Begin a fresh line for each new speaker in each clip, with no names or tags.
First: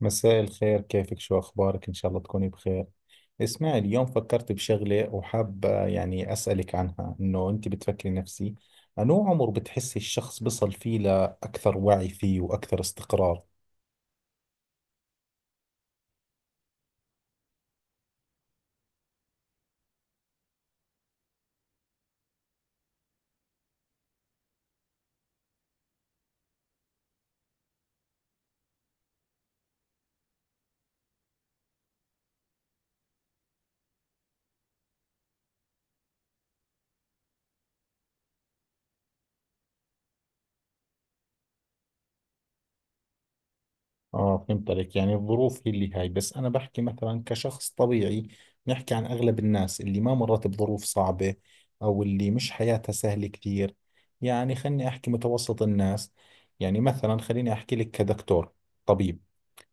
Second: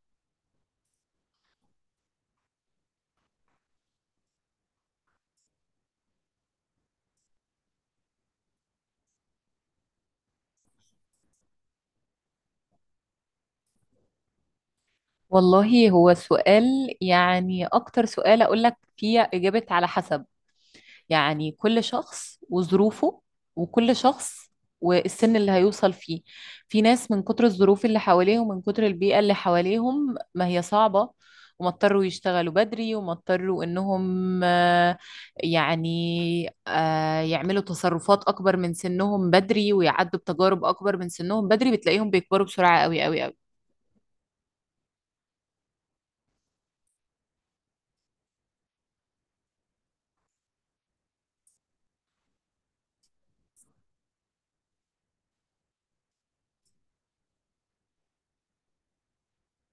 مساء الخير، كيفك؟ شو أخبارك؟ إن شاء الله تكوني بخير. اسمعي، اليوم فكرت بشغلة وحابة يعني أسألك عنها، إنه أنت بتفكري نفسي أنو عمر بتحسي الشخص بصل فيه لأكثر وعي فيه وأكثر استقرار؟
والله هو سؤال. يعني أكتر سؤال أقول لك فيه إجابة على حسب. يعني كل شخص وظروفه، وكل شخص والسن اللي هيوصل فيه. في ناس من كتر الظروف اللي حواليهم، من كتر البيئة اللي حواليهم، ما هي صعبة، وما اضطروا يشتغلوا بدري، وما اضطروا إنهم يعني يعملوا تصرفات أكبر من سنهم بدري، ويعدوا بتجارب أكبر من سنهم بدري. بتلاقيهم بيكبروا بسرعة قوي قوي قوي.
آه، فهمت عليك، يعني الظروف هي اللي هاي. بس أنا بحكي مثلا كشخص طبيعي، نحكي عن أغلب الناس اللي ما مرت بظروف صعبة أو اللي مش حياتها سهلة كثير. يعني خلني أحكي متوسط الناس، يعني مثلا خليني أحكي لك كدكتور، طبيب،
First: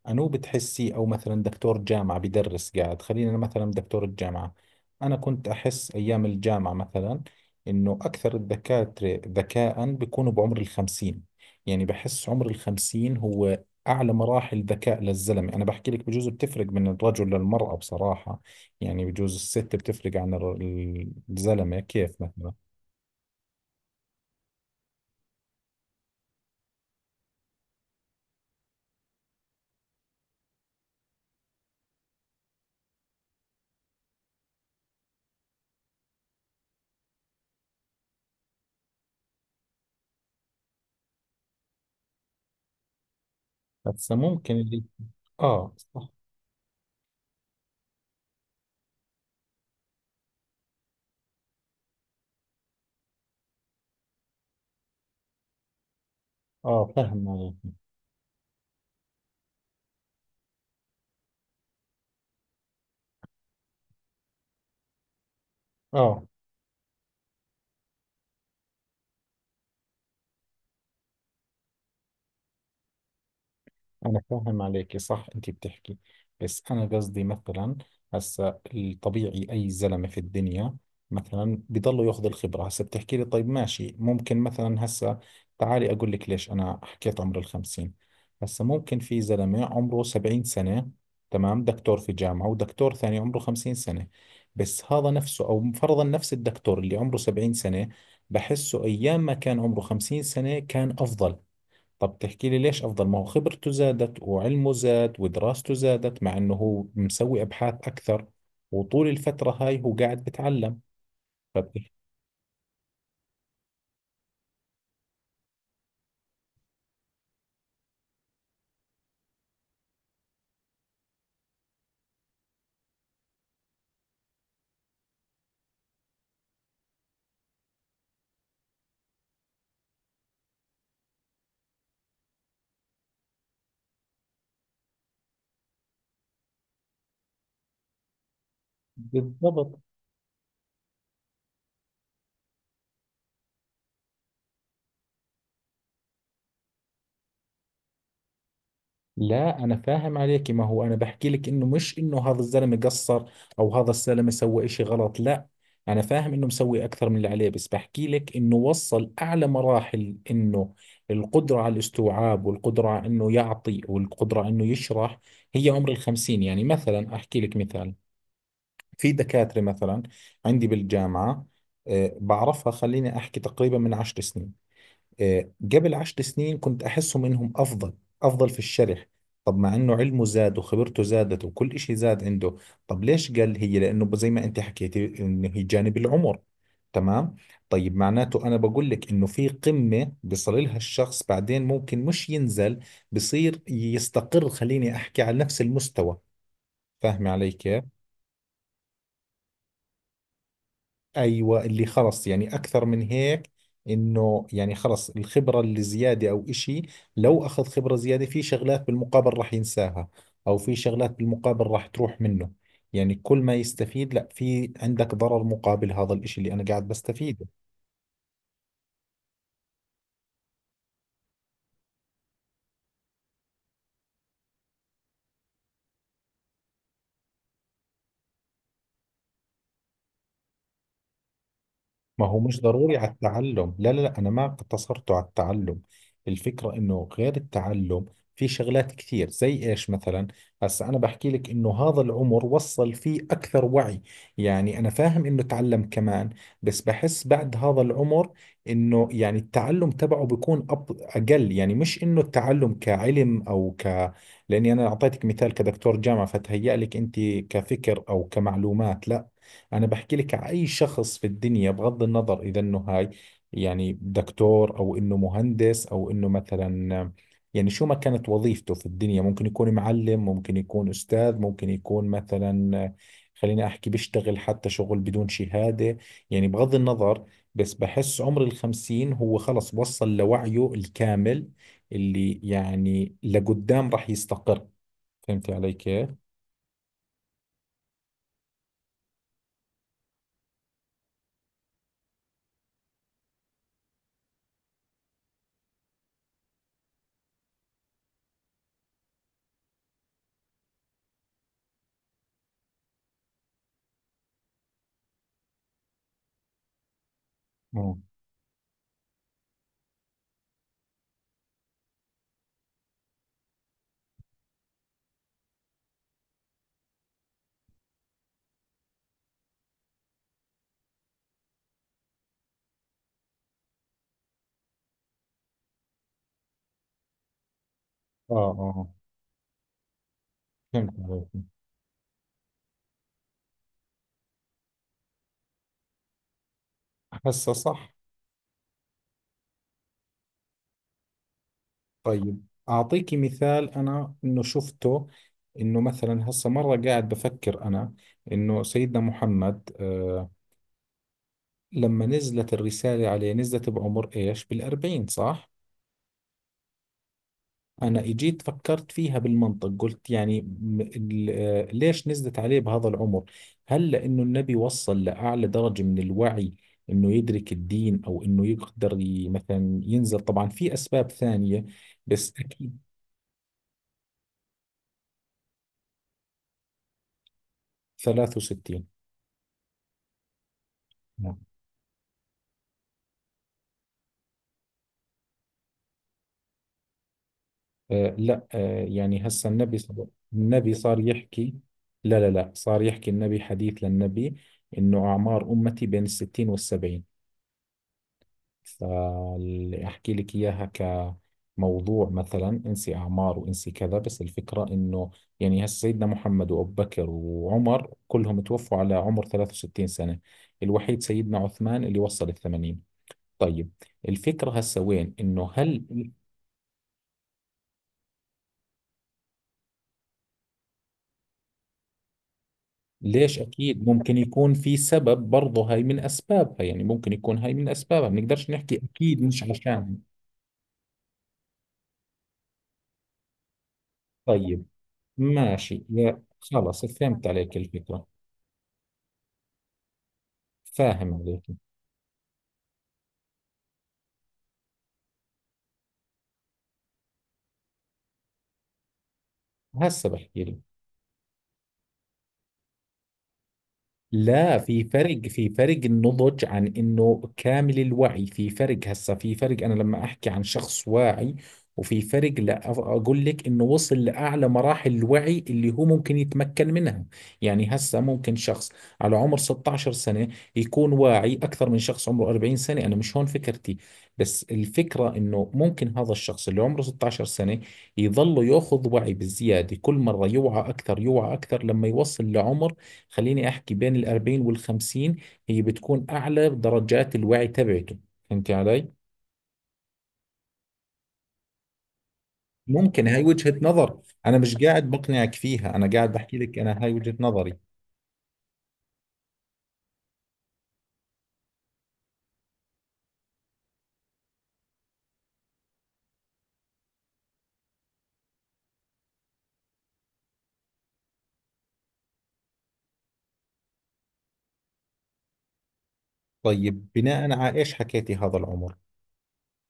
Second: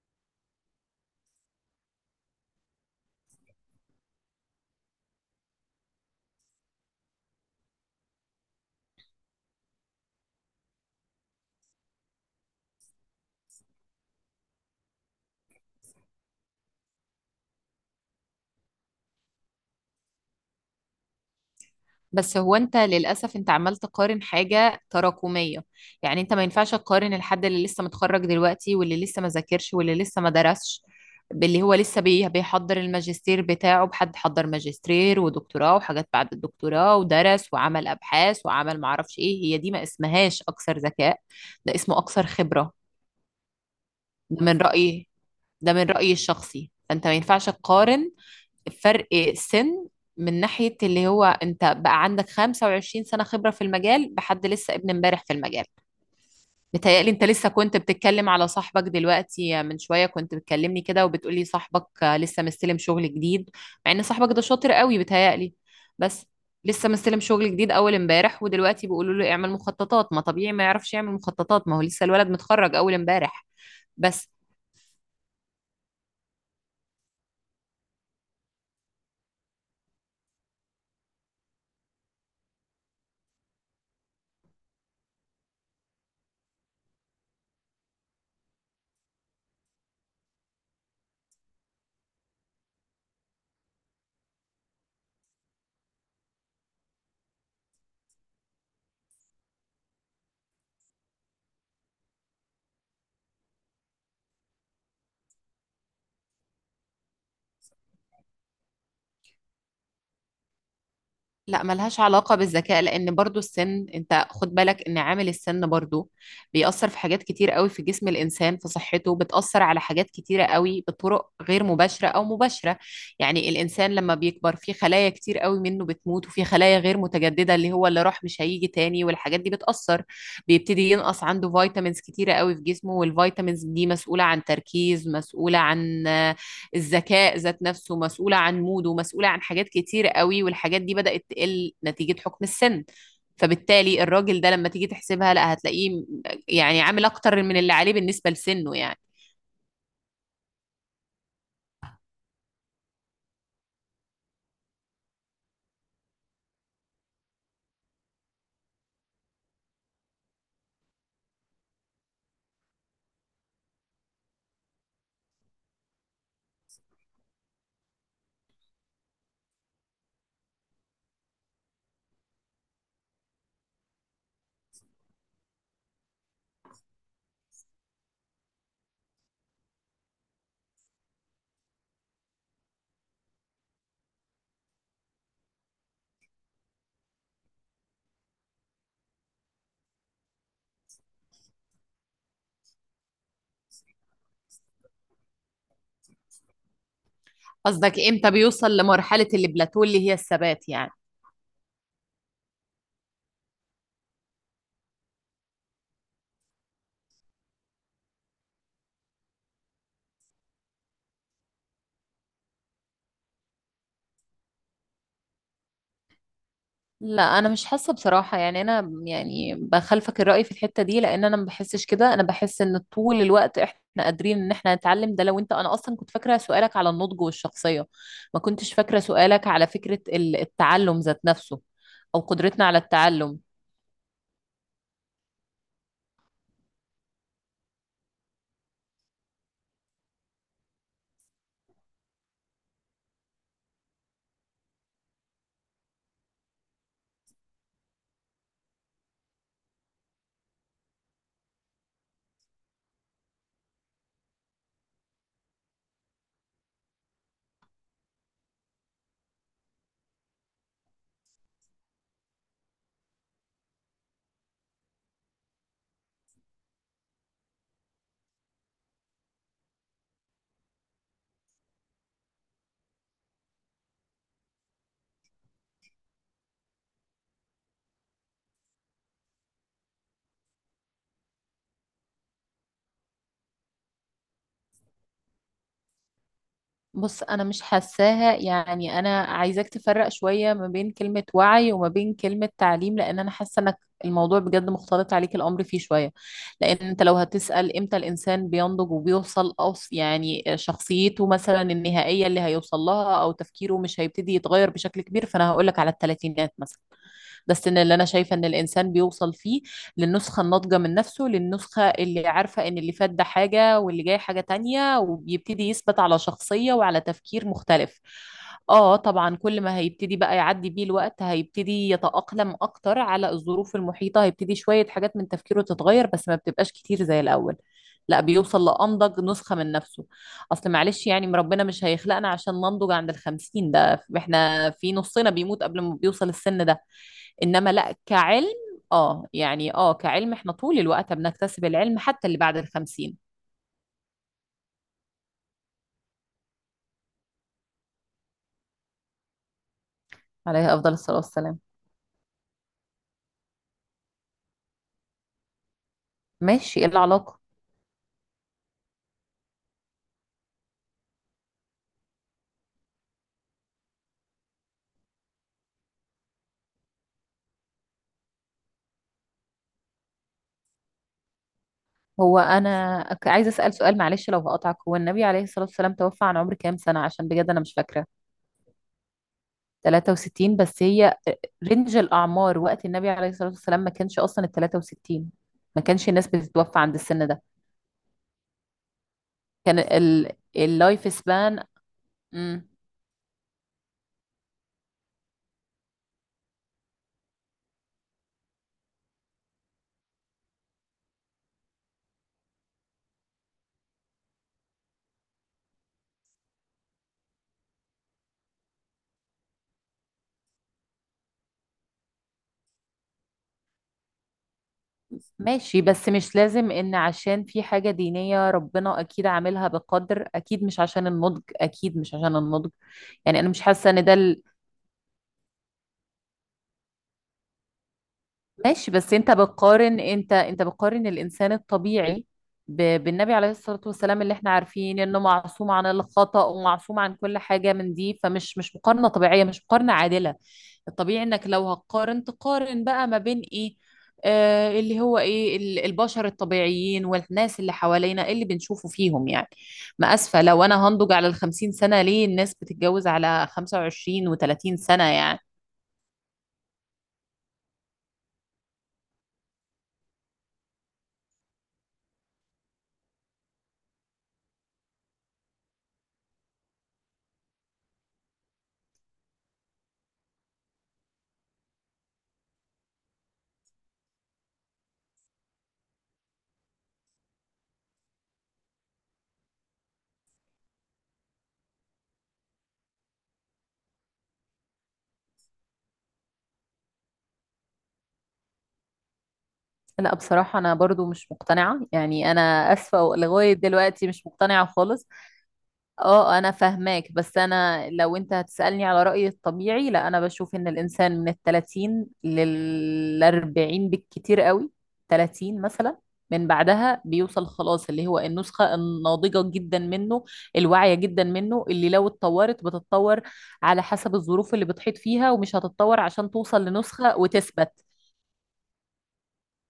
أنو بتحسي؟ أو مثلا دكتور جامعة بدرس، قاعد خلينا أنا مثلا دكتور الجامعة. أنا كنت أحس أيام الجامعة مثلا إنه أكثر الدكاترة ذكاء بيكونوا بعمر الخمسين. يعني بحس عمر الخمسين هو أعلى مراحل ذكاء للزلمة. أنا بحكي لك، بجوز بتفرق من الرجل للمرأة بصراحة، يعني بجوز الست بتفرق عن الزلمة كيف
بس
مثلا.
هو انت للاسف، انت عمال تقارن حاجه تراكميه. يعني انت ما ينفعش تقارن الحد اللي لسه متخرج دلوقتي واللي لسه ما ذاكرش واللي لسه ما درسش، باللي هو لسه بيحضر الماجستير بتاعه، بحد حضر ماجستير ودكتوراه وحاجات بعد الدكتوراه، ودرس وعمل ابحاث وعمل معرفش ايه. هي دي ما اسمهاش اكثر ذكاء، ده اسمه اكثر خبره.
هسا
ده
ممكن
من
اللي…
رايي، ده
آه
من
صح.
رايي الشخصي. فانت ما ينفعش تقارن فرق سن، من ناحية اللي هو انت بقى عندك 25 سنة خبرة في المجال بحد لسه ابن امبارح في المجال.
آه
متهيألي انت
فاهم
لسه
عليك.
كنت بتتكلم على صاحبك دلوقتي، من شوية كنت بتكلمني كده وبتقولي صاحبك لسه مستلم شغل جديد، مع ان صاحبك ده شاطر قوي بتهيألي.
آه،
بس لسه مستلم شغل جديد اول امبارح، ودلوقتي بيقولوا له اعمل مخططات. ما طبيعي ما يعرفش يعمل مخططات، ما هو لسه الولد متخرج اول امبارح.
أنا
بس
فاهم عليكي، صح أنت بتحكي. بس أنا قصدي مثلا، هسا الطبيعي أي زلمة في الدنيا مثلا بضله ياخذ الخبرة. هسا بتحكي لي طيب ماشي، ممكن مثلا هسا تعالي أقول لك ليش أنا حكيت عمر الخمسين. هسا ممكن في زلمة عمره سبعين سنة، تمام، دكتور في جامعة، ودكتور ثاني عمره خمسين سنة. بس هذا نفسه، أو فرضا نفس الدكتور اللي عمره سبعين سنة، بحسه أيام ما كان عمره خمسين سنة كان أفضل. طب تحكي لي ليش أفضل؟ ما هو خبرته زادت وعلمه زاد ودراسته زادت، مع إنه هو مسوي أبحاث أكثر وطول الفترة هاي هو قاعد بتعلم.
لا،
فبتحكي
ملهاش علاقة بالذكاء، لأن برضو السن، أنت خد بالك إن عامل السن برضو بيأثر في حاجات كتير قوي في جسم الإنسان، في صحته. بتأثر على حاجات كتيرة قوي بطرق غير مباشرة أو مباشرة. يعني الإنسان لما بيكبر، في خلايا كتير قوي منه بتموت، وفي خلايا غير متجددة، اللي هو اللي راح مش هيجي تاني، والحاجات دي بتأثر. بيبتدي ينقص عنده فيتامينز كتيرة قوي في جسمه، والفيتامينز دي مسؤولة عن تركيز، مسؤولة عن الذكاء ذات نفسه، مسؤولة عن موده، مسؤولة عن حاجات
بالضبط.
كتير قوي، والحاجات دي بدأت تقل نتيجة حكم السن. فبالتالي الراجل ده لما تيجي تحسبها، لا هتلاقيه يعني عامل أكتر من اللي عليه بالنسبة لسنه يعني.
لا أنا فاهم عليك، ما هو أنا بحكي لك إنه مش إنه هذا الزلمة قصر أو هذا الزلمة سوى إشي غلط، لا. أنا فاهم إنه مسوي أكثر من اللي عليه، بس بحكي لك إنه وصل أعلى مراحل، إنه القدرة على الاستوعاب والقدرة على إنه يعطي والقدرة على إنه يشرح، هي عمر الخمسين. يعني مثلا أحكي لك مثال، في دكاترة مثلا عندي بالجامعة، بعرفها، خليني أحكي تقريبا من عشر سنين، قبل عشر سنين كنت أحسهم إنهم أفضل، أفضل في الشرح. طب مع إنه علمه زاد وخبرته زادت وكل إشي زاد عنده، طب ليش؟ قال هي لأنه زي ما أنت حكيتي إنه هي جانب العمر، تمام. طيب معناته أنا بقول لك إنه في قمة بيصل لها الشخص، بعدين ممكن مش ينزل، بصير يستقر، خليني أحكي على نفس المستوى. فاهمة علي كيف؟
قصدك امتى بيوصل لمرحلة البلاتو اللي هي الثبات يعني.
ايوه، اللي خلص يعني اكثر من هيك، انه يعني خلص الخبره اللي زياده او اشي، لو اخذ خبره زياده في شغلات بالمقابل راح ينساها، او في شغلات بالمقابل راح تروح منه. يعني كل ما يستفيد، لا، في عندك ضرر مقابل هذا الاشي اللي انا قاعد
لا،
بستفيده.
انا مش حاسه بصراحه. يعني انا يعني بخالفك الراي في الحته دي، لان انا ما بحسش كده. انا بحس ان طول الوقت احنا قادرين ان احنا نتعلم. ده لو انت، انا اصلا كنت فاكره سؤالك على النضج والشخصيه، ما كنتش فاكره سؤالك على فكره التعلم ذات نفسه، او
ما هو مش
قدرتنا على
ضروري على
التعلم.
التعلم، لا لا لا، أنا ما اقتصرته على التعلم. الفكرة إنه غير التعلم في شغلات كثير. زي إيش مثلا؟ هسا أنا بحكي لك إنه هذا العمر وصل فيه أكثر وعي. يعني أنا فاهم إنه تعلم كمان، بس بحس بعد هذا العمر إنه يعني التعلم تبعه بيكون أقل. يعني مش إنه التعلم كعلم أو ك… لأني أنا أعطيتك مثال كدكتور جامعة فتهيأ لك أنت كفكر أو كمعلومات، لا. أنا بحكي لك أي شخص في الدنيا، بغض النظر إذا إنه هاي، يعني دكتور أو إنه مهندس أو إنه مثلا، يعني شو ما كانت وظيفته في الدنيا، ممكن يكون معلم، ممكن يكون أستاذ، ممكن يكون مثلا، خليني أحكي، بيشتغل حتى شغل بدون شهادة، يعني بغض النظر. بس بحس عمر الخمسين هو خلص وصل لوعيه الكامل، اللي يعني لقدام راح يستقر. فهمتي علي كيف؟
بص، انا مش حاساها. يعني انا عايزاك تفرق شوية ما بين كلمة وعي وما بين كلمة تعليم، لان انا حاسة انك الموضوع بجد مختلط عليك الامر فيه شوية. لان انت لو هتسأل امتى الانسان بينضج وبيوصل يعني شخصيته مثلا النهائية اللي هيوصل لها، او تفكيره مش هيبتدي يتغير بشكل كبير، فانا هقولك على الثلاثينات مثلا. ده السن اللي
مم.
انا شايفه ان الانسان بيوصل فيه للنسخه الناضجه من نفسه، للنسخه اللي عارفه ان اللي فات ده حاجه واللي جاي حاجه تانية، وبيبتدي يثبت على شخصيه وعلى تفكير مختلف. اه طبعا، كل ما هيبتدي بقى يعدي بيه الوقت، هيبتدي يتأقلم اكتر على الظروف المحيطة، هيبتدي شوية حاجات من تفكيره تتغير، بس ما بتبقاش كتير زي الاول. لا،
اه
بيوصل
اه،
لأنضج نسخة من نفسه. اصل
فهمت
معلش، يعني
عليك،
ربنا مش هيخلقنا عشان ننضج عند الخمسين، ده احنا في نصنا بيموت قبل ما بيوصل السن ده.
هسه
انما
صح.
لا، كعلم. اه يعني كعلم احنا طول الوقت بنكتسب العلم حتى اللي
طيب
بعد
أعطيكي
الخمسين.
مثال أنا إنه شفته، إنه مثلا هسا مرة قاعد بفكر أنا إنه سيدنا محمد،
عليه افضل الصلاة والسلام.
لما نزلت الرسالة عليه نزلت بعمر إيش، بالأربعين صح؟
ماشي، ايه العلاقة؟
أنا إجيت فكرت فيها بالمنطق، قلت يعني ليش نزلت عليه بهذا العمر؟ هل لأنه النبي وصل لأعلى درجة من الوعي إنه يدرك الدين أو إنه يقدر مثلا ينزل؟ طبعا في أسباب ثانية بس
هو
أكيد.
انا عايزة اسأل سؤال، معلش لو هقطعك، هو النبي عليه الصلاة والسلام توفى عن عمر كام سنة؟ عشان بجد انا مش فاكرة.
63.
63؟ بس هي رينج الاعمار وقت النبي عليه الصلاة والسلام ما كانش اصلا ال 63. ما كانش الناس بتتوفى عند السن ده.
آه لا، آه يعني هسا
كان
النبي صار
اللايف
يحكي.
سبان.
لا لا لا،
مم.
صار يحكي النبي حديث للنبي إنه أعمار أمتي بين الستين والسبعين، فأحكي لك إياها كموضوع مثلا. انسي أعمار وانسي كذا، بس الفكرة إنه يعني هسا سيدنا محمد وأبو بكر وعمر كلهم توفوا على عمر 63 سنة، الوحيد سيدنا عثمان اللي وصل الثمانين. طيب، الفكرة هسا وين، إنه
ماشي،
هل…
بس مش لازم ان عشان في حاجة دينية. ربنا اكيد عاملها بقدر، اكيد مش عشان النضج، اكيد مش عشان النضج.
ليش
يعني انا مش
اكيد؟
حاسة ان ده
ممكن يكون في سبب برضه، هاي من اسبابها، يعني ممكن يكون هاي من اسبابها، بنقدرش نحكي
ماشي. بس
اكيد
انت
مش عشان.
بتقارن، انت بتقارن الانسان الطبيعي بالنبي عليه الصلاة والسلام، اللي احنا
طيب
عارفين انه معصوم
ماشي،
عن
يا
الخطأ
خلص
ومعصوم عن
فهمت
كل
عليك
حاجة من
الفكرة،
دي. فمش مش مقارنة طبيعية، مش مقارنة عادلة.
فاهم
الطبيعي انك
عليك.
لو هتقارن، تقارن بقى ما بين ايه، اللي هو ايه البشر الطبيعيين والناس اللي حوالينا اللي بنشوفه فيهم يعني.
هسه
ما اسفة،
بحكي لك،
لو انا هنضج على الخمسين سنة، ليه الناس بتتجوز على خمسة وعشرين
لا
وتلاتين
في
سنة
فرق،
يعني.
في فرق النضج عن انه كامل الوعي، في فرق. هسه في فرق، انا لما احكي عن شخص واعي، وفي فرق لا اقول لك انه وصل لاعلى مراحل الوعي اللي هو ممكن يتمكن منها. يعني هسه ممكن شخص على عمر 16 سنة يكون واعي اكثر من شخص عمره 40 سنة، انا مش هون فكرتي. بس الفكرة انه ممكن هذا الشخص اللي عمره 16 سنة يظل ياخذ وعي بالزيادة، كل مرة يوعى اكثر يوعى اكثر، لما يوصل لعمر، خليني احكي بين الأربعين والخمسين، هي بتكون اعلى درجات الوعي تبعته. فهمتي علي؟
لا بصراحة، أنا برضو مش مقتنعة. يعني أنا آسفة
ممكن هاي
لغاية
وجهة نظر،
دلوقتي مش
انا مش
مقتنعة
قاعد
خالص.
بقنعك فيها، انا قاعد بحكي
اه أنا
لك انا هاي
فاهماك،
وجهة
بس
نظري.
أنا لو أنت هتسألني على رأيي الطبيعي، لا، أنا بشوف إن الإنسان من التلاتين للأربعين بالكتير قوي. تلاتين مثلا، من بعدها بيوصل خلاص اللي هو النسخة الناضجة جدا منه، الواعية جدا منه، اللي لو اتطورت بتتطور على حسب الظروف اللي بتحيط فيها، ومش هتتطور عشان توصل
طيب
لنسخة
بناء على
وتثبت.
ايش حكيتي هذا العمر؟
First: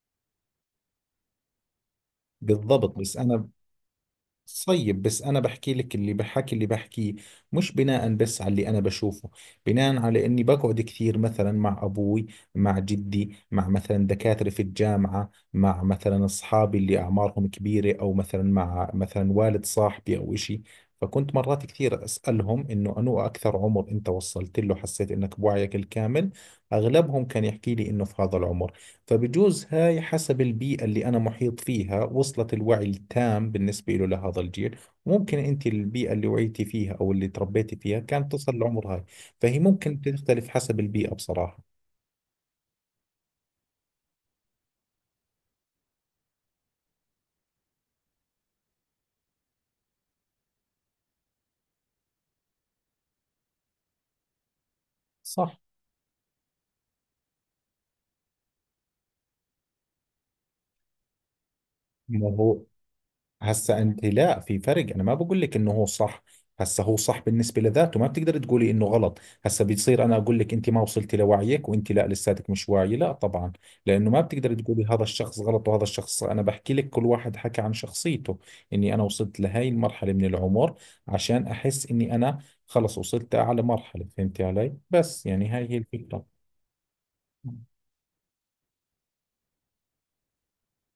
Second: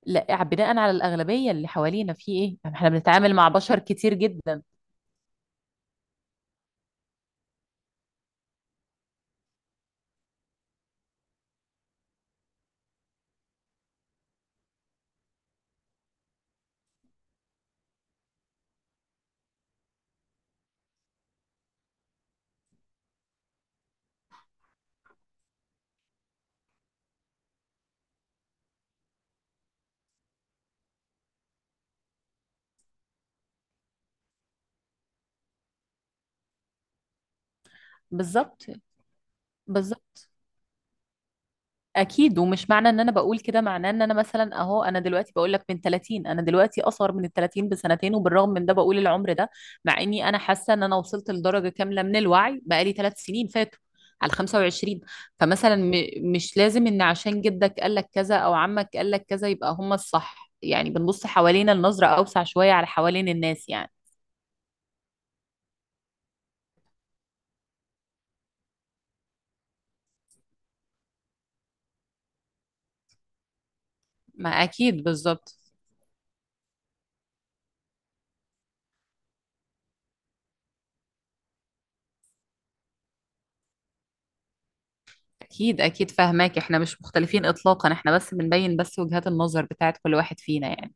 لا، بناء على الأغلبية اللي حوالينا في ايه يعني، احنا
بالضبط. بس
بنتعامل
انا،
مع بشر كتير جدا.
طيب بس أنا بحكي لك، اللي بحكي اللي بحكيه مش بناء بس على اللي أنا بشوفه، بناء على إني بقعد كثير مثلا مع أبوي، مع جدي، مع مثلا دكاترة في الجامعة، مع مثلا أصحابي اللي أعمارهم كبيرة، أو مثلا مع مثلا والد صاحبي أو إشي. فكنت مرات كثير أسألهم إنه أنو أكثر عمر أنت وصلت له حسيت إنك بوعيك الكامل؟ أغلبهم كان يحكي لي إنه في هذا العمر. فبجوز هاي حسب البيئة اللي أنا محيط فيها وصلت الوعي التام بالنسبة له لهذا الجيل. ممكن أنت البيئة اللي وعيتي فيها أو اللي تربيتي فيها كانت تصل
بالظبط.
لعمر هاي، فهي ممكن
بالظبط.
تختلف حسب البيئة بصراحة.
اكيد، ومش معنى ان انا بقول كده معناه ان انا مثلا اهو. انا دلوقتي بقول لك من 30، انا دلوقتي اصغر من ال 30 بسنتين، وبالرغم من ده بقول العمر ده. مع اني انا حاسة ان انا وصلت لدرجة كاملة من الوعي بقالي 3 سنين فاتوا، على 25.
صح.
فمثلا مش لازم ان عشان جدك قال لك كذا او عمك قال لك كذا يبقى هم الصح. يعني بنبص حوالينا النظرة
ما
اوسع
هو
شوية على حوالين الناس
هسا
يعني.
انت، لا في فرق، انا ما بقول لك انه هو صح. هسا هو صح بالنسبه لذاته، ما بتقدر تقولي انه غلط. هسا بتصير انا اقول لك انت ما وصلتي لوعيك، وانت لا لساتك مش واعي، لا طبعا، لانه ما
ما
بتقدر تقولي
اكيد،
هذا الشخص
بالظبط.
غلط وهذا الشخص صح. انا بحكي لك كل واحد حكى عن شخصيته، اني انا وصلت لهي المرحله من العمر عشان احس اني انا خلص وصلت لاعلى مرحله. فهمتي علي؟ بس يعني هاي هي
اكيد اكيد
الفكره.
فاهماك، احنا مش مختلفين اطلاقا، احنا بس بنبين بس وجهات النظر بتاعت كل واحد فينا يعني.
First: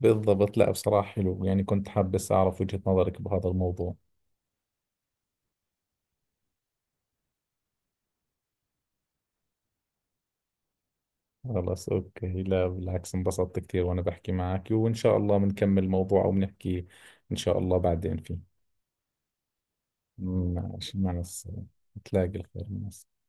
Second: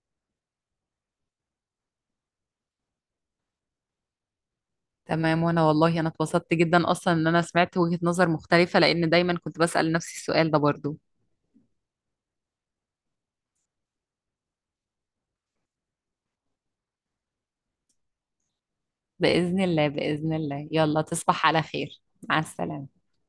بالضبط. لا بصراحه حلو، يعني كنت حابس اعرف وجهه نظرك بهذا الموضوع.
تمام، وانا والله انا اتبسطت جدا اصلا ان انا سمعت وجهة نظر مختلفة، لان دايما كنت بسأل نفسي السؤال ده برضو.
خلاص أوكي، لا بالعكس انبسطت كثير وأنا بحكي معك، وإن شاء الله بنكمل الموضوع أو بنحكي إن شاء الله بعدين فيه.
بإذن الله، بإذن الله.
ماشي،
يلا
مع
تصبح على
السلامة.
خير.
تلاقي
مع
الخير، مع
السلامة.
السلامة.